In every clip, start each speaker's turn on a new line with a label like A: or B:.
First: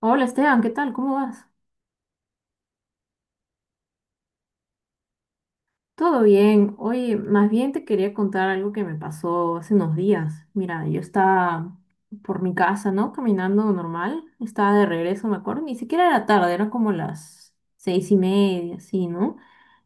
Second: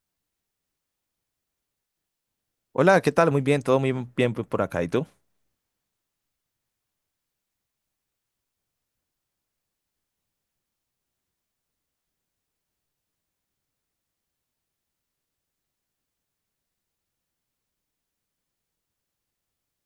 A: Hola Esteban, ¿qué tal? ¿Cómo vas?
B: Hola, ¿qué tal? Muy bien, todo muy bien por acá. ¿Y tú?
A: Todo bien. Oye, más bien te quería contar algo que me pasó hace unos días. Mira, yo estaba por mi casa, ¿no? Caminando normal. Estaba de regreso, me acuerdo. Ni siquiera era tarde, eran como las 6:30, así, ¿no?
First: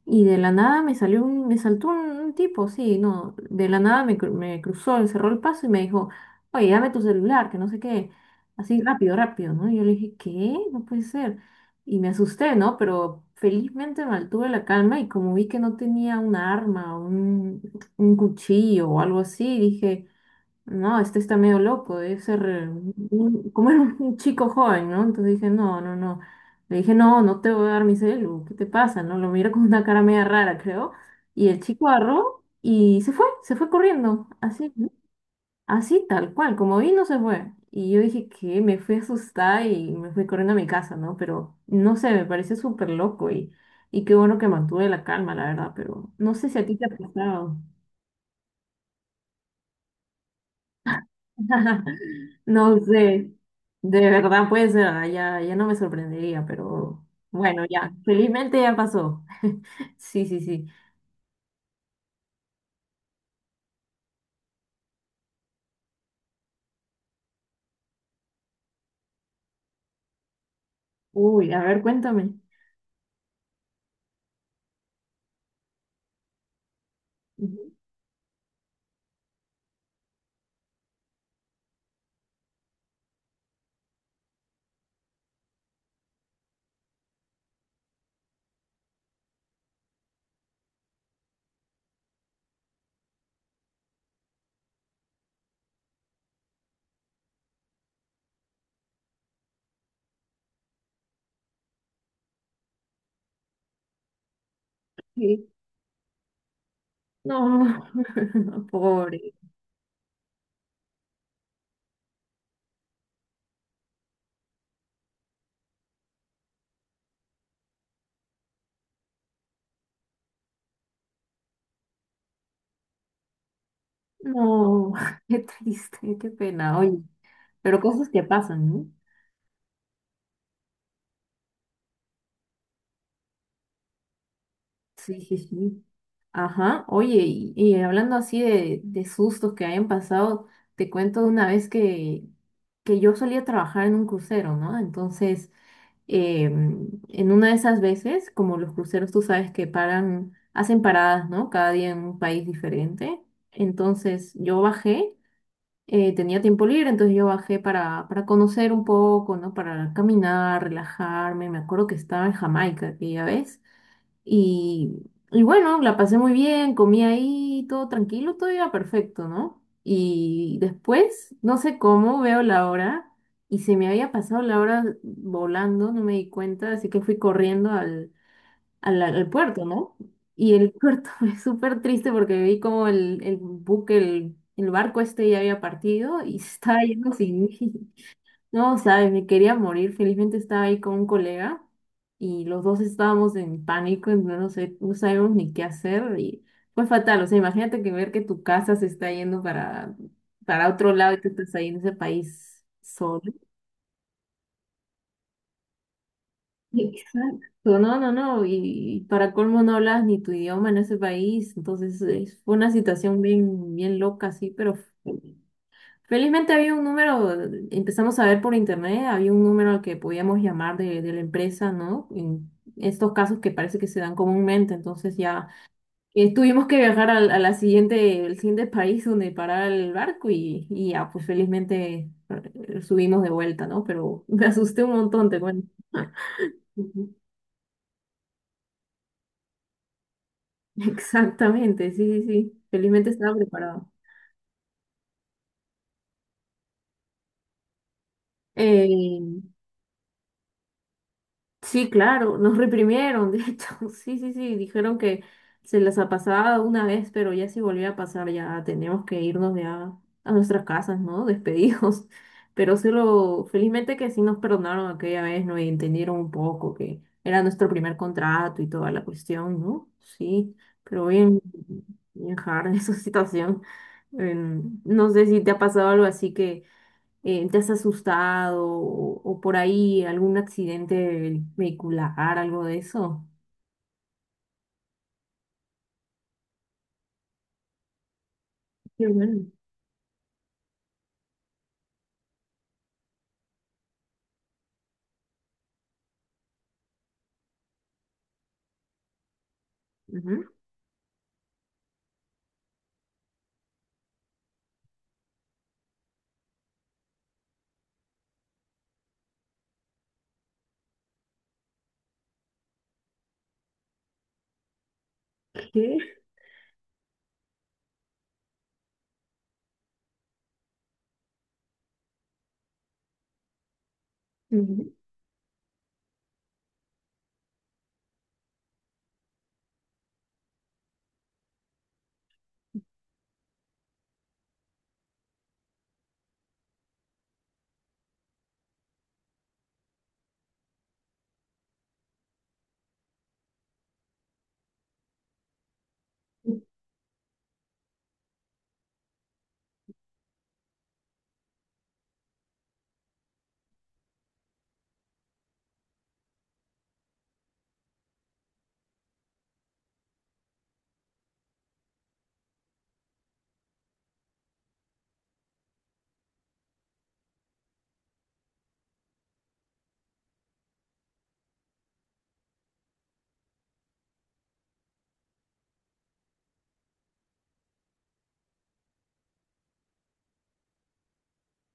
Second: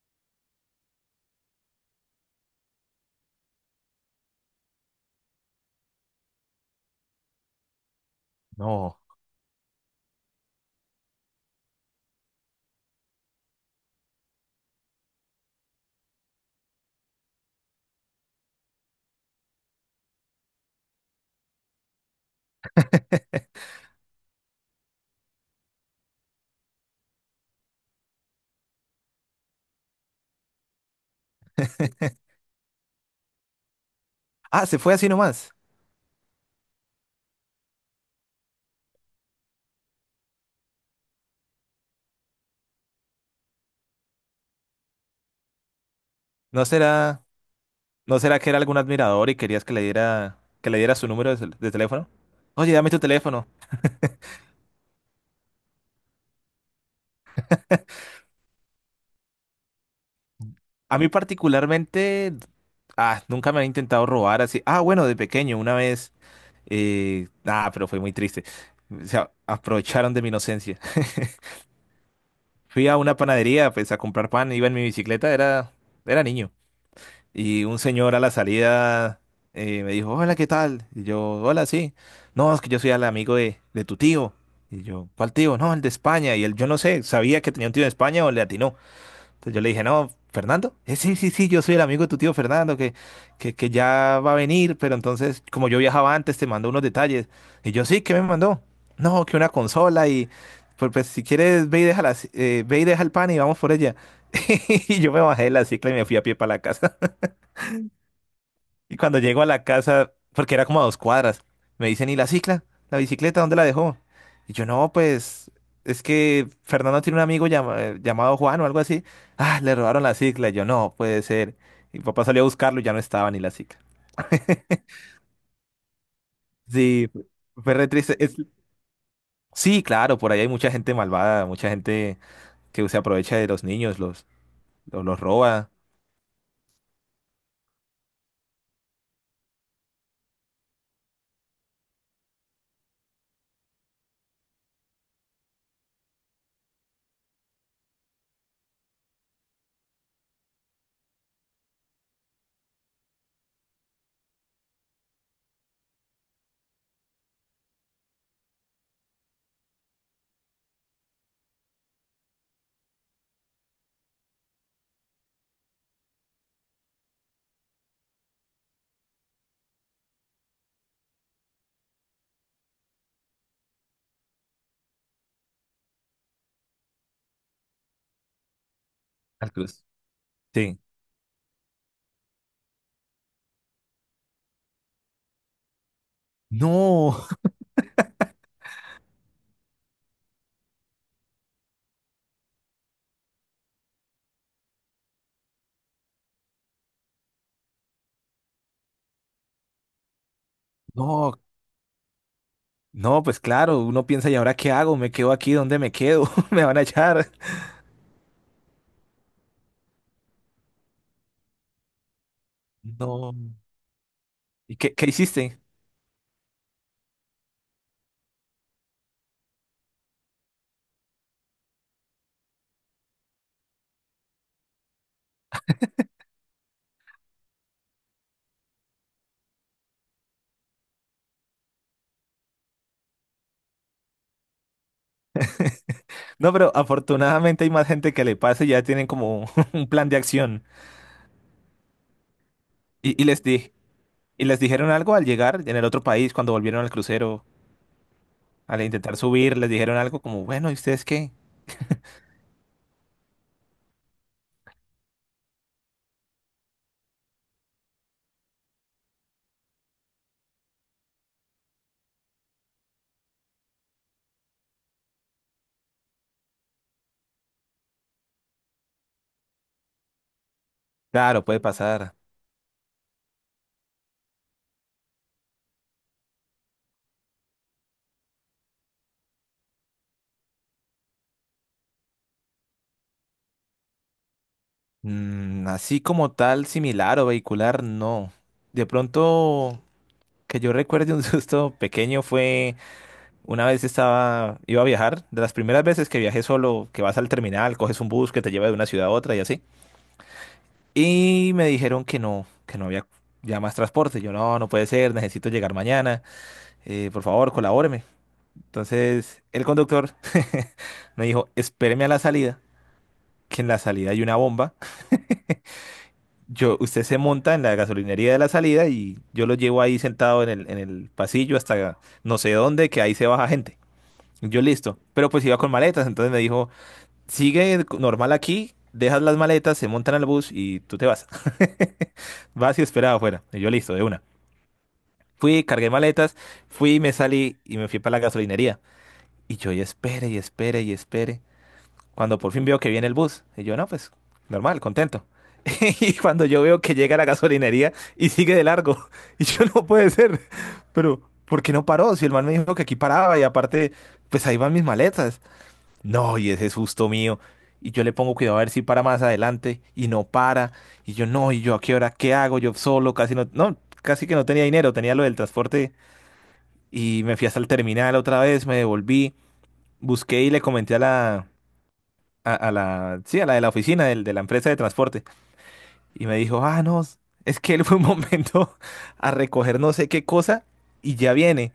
A: Y de la nada me saltó un tipo, sí, no. De la nada me cruzó, me cerró el paso y me dijo, oye, dame tu celular, que no sé qué. Así
B: No.
A: rápido, rápido, ¿no? Y yo le dije, ¿qué? No puede ser. Y me asusté, ¿no? Pero felizmente mantuve la calma y como vi que no tenía un arma, un cuchillo o algo así, dije, no, este está medio loco, debe ser como era un chico joven, ¿no? Entonces dije, no, no, no. Le dije, no, no te voy a dar mi celu, ¿qué te pasa? ¿No? Lo mira con una cara media rara, creo. Y el chico agarró y se fue corriendo,
B: Ah,
A: así.
B: se fue así nomás.
A: Así tal cual, como vino se fue. Y yo dije que me fui asustada y me fui corriendo a mi casa, ¿no? Pero no sé, me pareció súper loco y qué bueno que mantuve la calma, la verdad, pero no sé si
B: ¿No
A: a ti te ha
B: será,
A: pasado.
B: ¿No será que era algún admirador y querías que le diera su número de, de teléfono? Oye,
A: No
B: dame tu
A: sé,
B: teléfono.
A: de verdad puede ser, ah, ya no me sorprendería, pero bueno, ya, felizmente ya pasó. Sí, sí, sí.
B: A mí particularmente, nunca me han intentado robar así. Ah, bueno, de pequeño, una vez. Pero fue muy triste. Aprovecharon de mi inocencia.
A: Uy, a ver, cuéntame.
B: Fui a una panadería, pues, a comprar pan, iba en mi bicicleta, era, era niño. Y
A: Ujú.
B: un señor a la salida me dijo, hola, ¿qué tal? Y yo, hola, sí. No, es que yo soy el amigo de tu tío. Y yo, ¿cuál tío? No, el de España. Y él, yo no sé, sabía que tenía un tío de España o le atinó. Entonces yo le dije, no, Fernando. Sí, sí, sí, yo soy el amigo de tu tío Fernando, que ya va a venir, pero entonces, como yo viajaba antes, te mandó unos detalles. Y yo, sí, ¿qué me mandó? No, que una consola y, pues, pues, si quieres, ve y déjala, ve y deja el pan y vamos por ella. Y yo me bajé
A: Sí.
B: de la cicla y me fui a pie para la casa.
A: No,
B: Y cuando
A: pobre.
B: llego a la casa, porque era como a dos cuadras, me dicen, ¿y la cicla? ¿La bicicleta? ¿Dónde la dejó? Y yo, no, pues, es que Fernando tiene un amigo llamado Juan o algo así. Ah, le robaron la cicla. Y yo, no, puede ser. Y mi papá salió a buscarlo y ya no estaba ni la cicla.
A: No, qué triste, qué pena. Oye.
B: Sí, fue
A: Pero
B: re
A: cosas
B: triste.
A: que pasan, ¿no?
B: Sí, claro, por ahí hay mucha gente malvada, mucha gente que se aprovecha de los niños,
A: Sí,
B: los
A: sí,
B: roba.
A: sí. Ajá, oye, y hablando así de sustos que hayan pasado, te cuento de una vez que yo solía trabajar en un crucero, ¿no? Entonces, en una de esas veces, como los cruceros, tú sabes que paran, hacen paradas, ¿no? Cada día en un país diferente. Entonces, yo bajé, tenía tiempo libre, entonces yo bajé para conocer un poco, ¿no? Para caminar, relajarme. Me acuerdo que estaba en Jamaica aquella vez. Y bueno, la pasé muy bien, comí ahí, todo tranquilo, todo iba perfecto, ¿no? Y después, no sé cómo, veo la hora y se me había pasado la hora volando, no me di cuenta, así que fui corriendo al
B: Al
A: puerto,
B: cruz.
A: ¿no? Y el
B: Sí.
A: puerto fue súper triste porque vi como el buque, el barco este ya había partido y se estaba yendo
B: No,
A: sin mí. No, sabes, me quería morir. Felizmente estaba ahí con un colega y los dos estábamos en pánico, en- no sé, no sabíamos ni qué hacer y fue fatal. O sea, imagínate que ver que tu casa se está yendo para otro lado y tú
B: no.
A: estás ahí en ese país solo.
B: No, pues claro, uno piensa, ¿y ahora qué hago? ¿Me quedo aquí? ¿Dónde me quedo? ¿Me van a echar?
A: Exacto. No, no, no. Y, para colmo no hablas ni tu idioma en ese país. Entonces, es- fue una situación
B: No.
A: bien, bien loca, sí, pero
B: ¿Y qué hiciste?
A: felizmente había un número, empezamos a ver por internet, había un número al que podíamos llamar de la empresa, ¿no? En estos casos que parece que se dan comúnmente, entonces ya tuvimos que viajar a la siguiente, el siguiente país donde parar el barco y ya, pues felizmente subimos de vuelta, ¿no? Pero me asusté un montón, te cuento.
B: No, pero
A: Ujú.
B: afortunadamente hay más gente que le pasa y ya tienen como un plan de acción.
A: Exactamente, sí, sí, sí. Felizmente
B: Y, y
A: estaba
B: les di,
A: preparado.
B: y les dijeron algo al llegar en el otro país, cuando volvieron al crucero, al intentar
A: Eh,
B: subir, les dijeron algo como, bueno, ¿y ustedes qué?
A: Sí, claro, nos reprimieron, de hecho, sí, sí, sí, dijeron que se las ha pasado una vez, pero ya si volvía a pasar, ya teníamos que irnos ya a nuestras casas, ¿no? Despedidos. Pero sí lo, felizmente que sí nos perdonaron aquella vez, ¿no? Y entendieron un poco que era nuestro primer contrato y toda la cuestión, ¿no? Sí, pero bien,
B: Claro, puede pasar.
A: bien hard en esa situación. No sé si te ha pasado algo así que te has asustado o por ahí algún accidente vehicular, algo de eso.
B: Mm, así como tal, similar o vehicular, no. De
A: Qué bueno.
B: pronto, que yo recuerde un susto pequeño fue. Una vez estaba, iba a viajar, de las primeras veces que viajé solo, que vas al terminal, coges un bus que te lleva de una ciudad a otra y así.
A: Ujú.
B: Y me dijeron que no había ya más transporte. Yo, no, no puede ser, necesito llegar mañana, por favor, colabóreme. Entonces, el conductor me dijo, espéreme a la salida, que en la salida hay una bomba.
A: ¿Qué?
B: Yo, usted se monta en la gasolinería de la salida y yo lo llevo ahí sentado en el pasillo hasta no sé dónde, que ahí se baja gente. Yo
A: Ujú.
B: listo, pero pues iba con maletas, entonces me dijo... sigue normal aquí, dejas las maletas, se montan al bus y tú te vas. Vas y esperaba afuera. Y yo listo, de una. Fui, cargué maletas, fui, me salí y me fui para la gasolinería. Y espere y espere y espere. Cuando por fin veo que viene el bus, y yo no, pues normal, contento. Y cuando yo veo que llega a la gasolinería y sigue de largo, y yo no puede ser, pero ¿por qué no paró? Si el man me dijo que aquí paraba y aparte, pues ahí van mis maletas. No, y ese es justo mío. Y yo le pongo cuidado a ver si para más adelante y no para. Y yo no, y yo a qué hora, qué hago, yo solo, casi casi que no tenía dinero, tenía lo del transporte y me fui hasta el terminal otra vez, me devolví, busqué y le comenté a la, sí, a la de la oficina de la empresa de transporte y me dijo, ah, no, es que él fue un momento a recoger no sé qué cosa y ya viene.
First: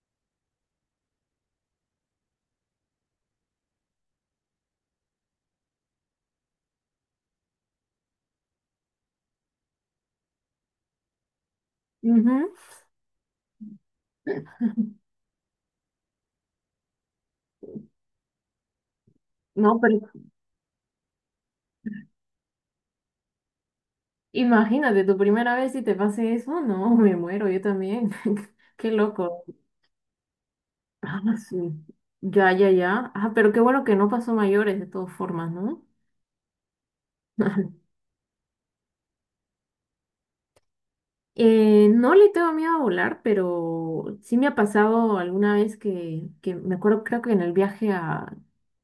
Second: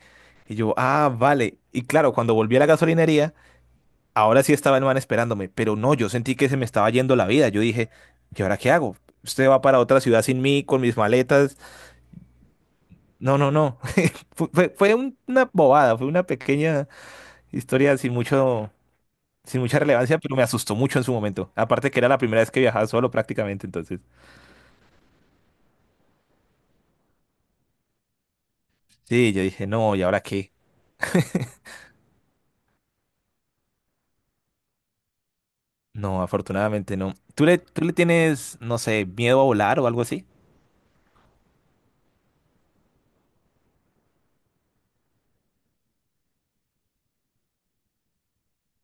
B: Y yo, ah, vale. Y claro, cuando volví a la gasolinería ahora sí estaba el man esperándome, pero no, yo sentí que se me estaba yendo la vida. Yo dije, ¿y ahora qué hago? Usted va para otra ciudad sin mí, con mis maletas.
A: Ujú.
B: No, no, no. Una bobada, fue una pequeña historia sin mucho, sin mucha
A: No, pero
B: relevancia, pero me asustó mucho en su momento. Aparte que era la primera vez que viajaba solo prácticamente, entonces.
A: imagínate, tu primera vez si te pase eso, no, me muero, yo también. Qué
B: Sí, yo
A: loco.
B: dije, no, ¿y ahora qué?
A: Ah, sí. Ya, ya, ya. Ah, pero qué bueno que no pasó mayores de todas formas, ¿no?
B: No, afortunadamente no. Tú le tienes, no sé, miedo a volar o algo así?
A: No le tengo miedo a volar, pero sí me ha pasado alguna vez que me acuerdo, creo que en el viaje a,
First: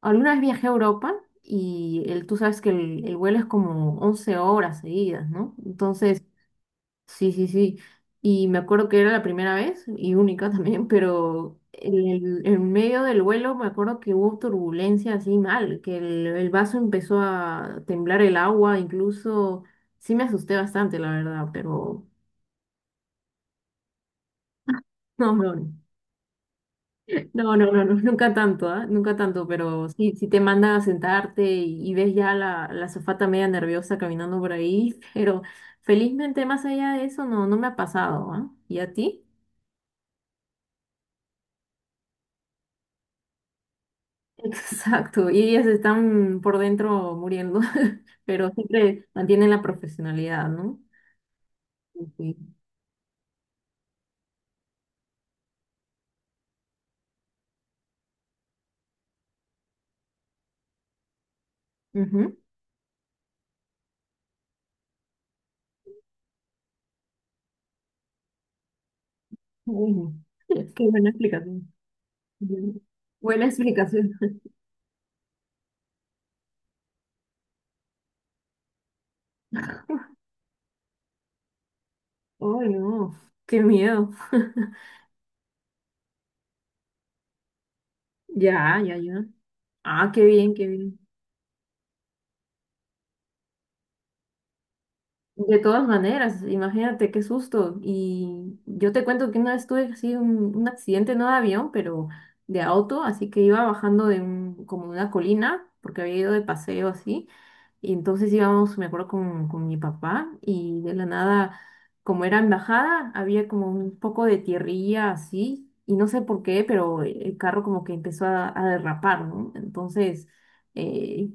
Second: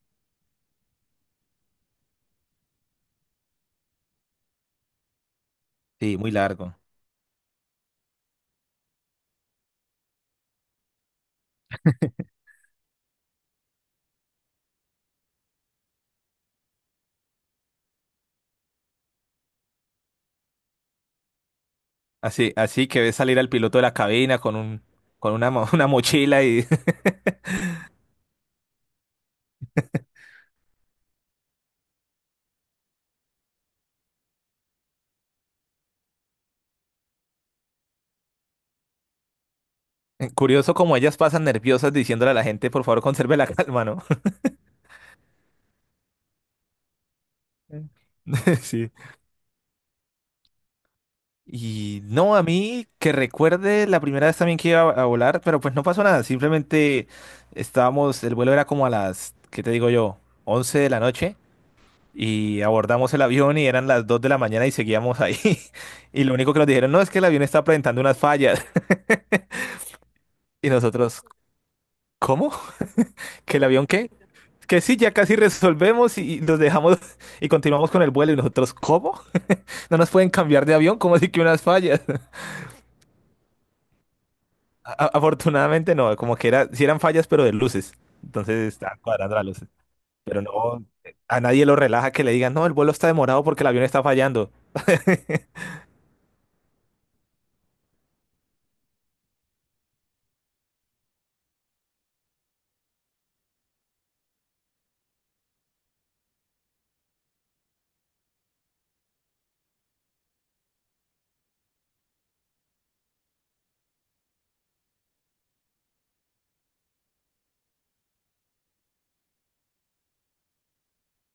A: alguna vez viajé a Europa y el, tú sabes que el vuelo es como 11 horas seguidas, ¿no?
B: Sí,
A: Entonces,
B: muy largo.
A: sí, sí, sí. Y me acuerdo que era la primera vez y única también, pero en, el- en medio del vuelo me acuerdo que hubo turbulencia así mal, que el vaso empezó a temblar el agua, incluso sí me asusté bastante, la verdad, pero
B: Así, así que ves salir al piloto de la cabina con un,
A: no, no. No.
B: una mochila y
A: No, no, no, no, nunca tanto, ¿ah? Nunca tanto, pero sí, sí te mandan a sentarte y ves ya la azafata media nerviosa caminando por ahí, pero felizmente más allá de eso no, no me ha pasado, ¿ah? ¿Y a ti?
B: curioso como ellas pasan nerviosas diciéndole a la gente, por favor, conserve la calma, ¿no?
A: Exacto, y ellas están por dentro muriendo, pero
B: Sí.
A: siempre mantienen la profesionalidad, ¿no?
B: Y no, a
A: Sí.
B: mí que recuerde la primera vez también que iba a volar, pero pues no pasó nada, simplemente estábamos, el vuelo era como a las, ¿qué te digo yo? 11 de la noche
A: Ujú.
B: y abordamos el avión y eran las 2 de la mañana y seguíamos ahí. Y lo único que nos dijeron, no, es que el avión está presentando unas fallas.
A: Bueno,
B: Y
A: qué buena
B: nosotros,
A: explicación.
B: ¿cómo?
A: Bien. Buena
B: ¿Que el avión qué?
A: explicación.
B: Que sí, ya casi resolvemos y los dejamos y continuamos con el vuelo. Y nosotros, ¿cómo? ¿No nos pueden cambiar de avión? ¿Cómo así que unas fallas?
A: Ay, no, qué miedo.
B: Afortunadamente no, como que era, sí eran fallas, pero de luces. Entonces
A: Ya, ya,
B: estaban
A: ya.
B: cuadrando las luces.
A: Ah, qué
B: Pero
A: bien, qué
B: no,
A: bien.
B: a nadie lo relaja que le digan, no, el vuelo está demorado porque el avión está fallando.
A: De todas maneras, imagínate qué susto. Y yo te cuento que una vez tuve así un accidente, no de avión, pero de auto, así que iba bajando de un, como de una colina, porque había ido de paseo así, y entonces íbamos, me acuerdo, con mi papá y de la nada, como era en bajada, había como un poco de tierrilla así y no sé por qué, pero el carro como que empezó a derrapar, ¿no? Entonces, eh,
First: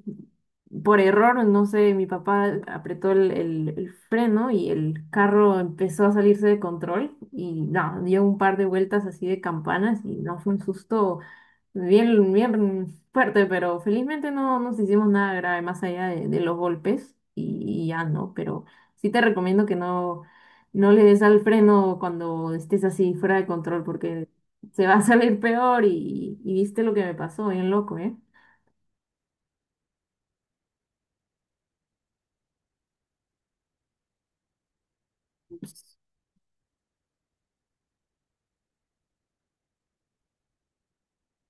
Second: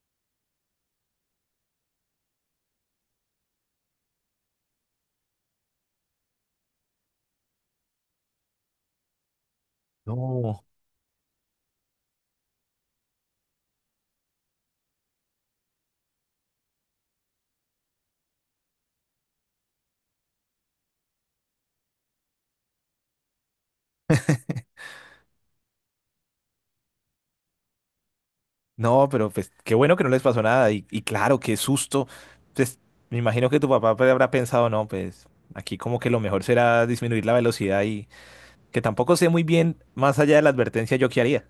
A: por error, no sé, mi papá apretó el freno y el carro empezó a salirse de control y no, dio un par de vueltas así de campanas y no fue un
B: No,
A: susto bien, bien fuerte, pero felizmente no nos hicimos nada grave más allá de los golpes y ya no, pero sí te recomiendo que no, no le des al freno cuando estés así fuera de control porque se va a salir peor y viste lo que me pasó, bien loco, ¿eh?
B: no, pero pues qué bueno que no les pasó nada. Y claro, qué susto. Pues me imagino que tu papá pues, habrá pensado, no, pues aquí como que lo mejor será disminuir la velocidad que tampoco sé muy bien, más allá de la advertencia, yo qué haría.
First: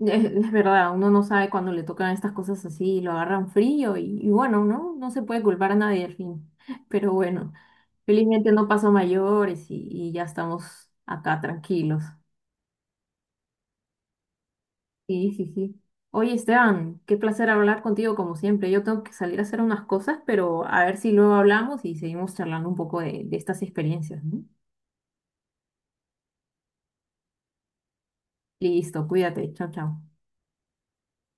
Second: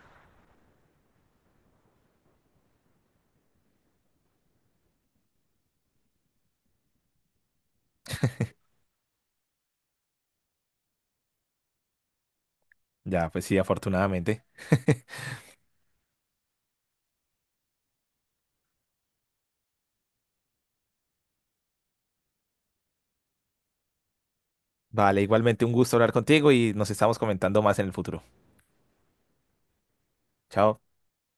A: Es verdad, uno no sabe cuando le tocan estas cosas así y lo agarran frío y bueno, ¿no? No se puede culpar a nadie al fin, pero bueno, felizmente no pasó a mayores y ya estamos acá tranquilos.
B: Ya, pues sí, afortunadamente.
A: Sí, sí, sí. Oye, Esteban, qué placer hablar contigo como siempre. Yo tengo que salir a hacer unas cosas, pero a ver si luego hablamos y seguimos charlando un poco de estas experiencias, ¿no?
B: Vale, igualmente un gusto hablar contigo y nos estamos comentando más en el futuro.
A: Listo, cuídate. Chao, chao.
B: Chao.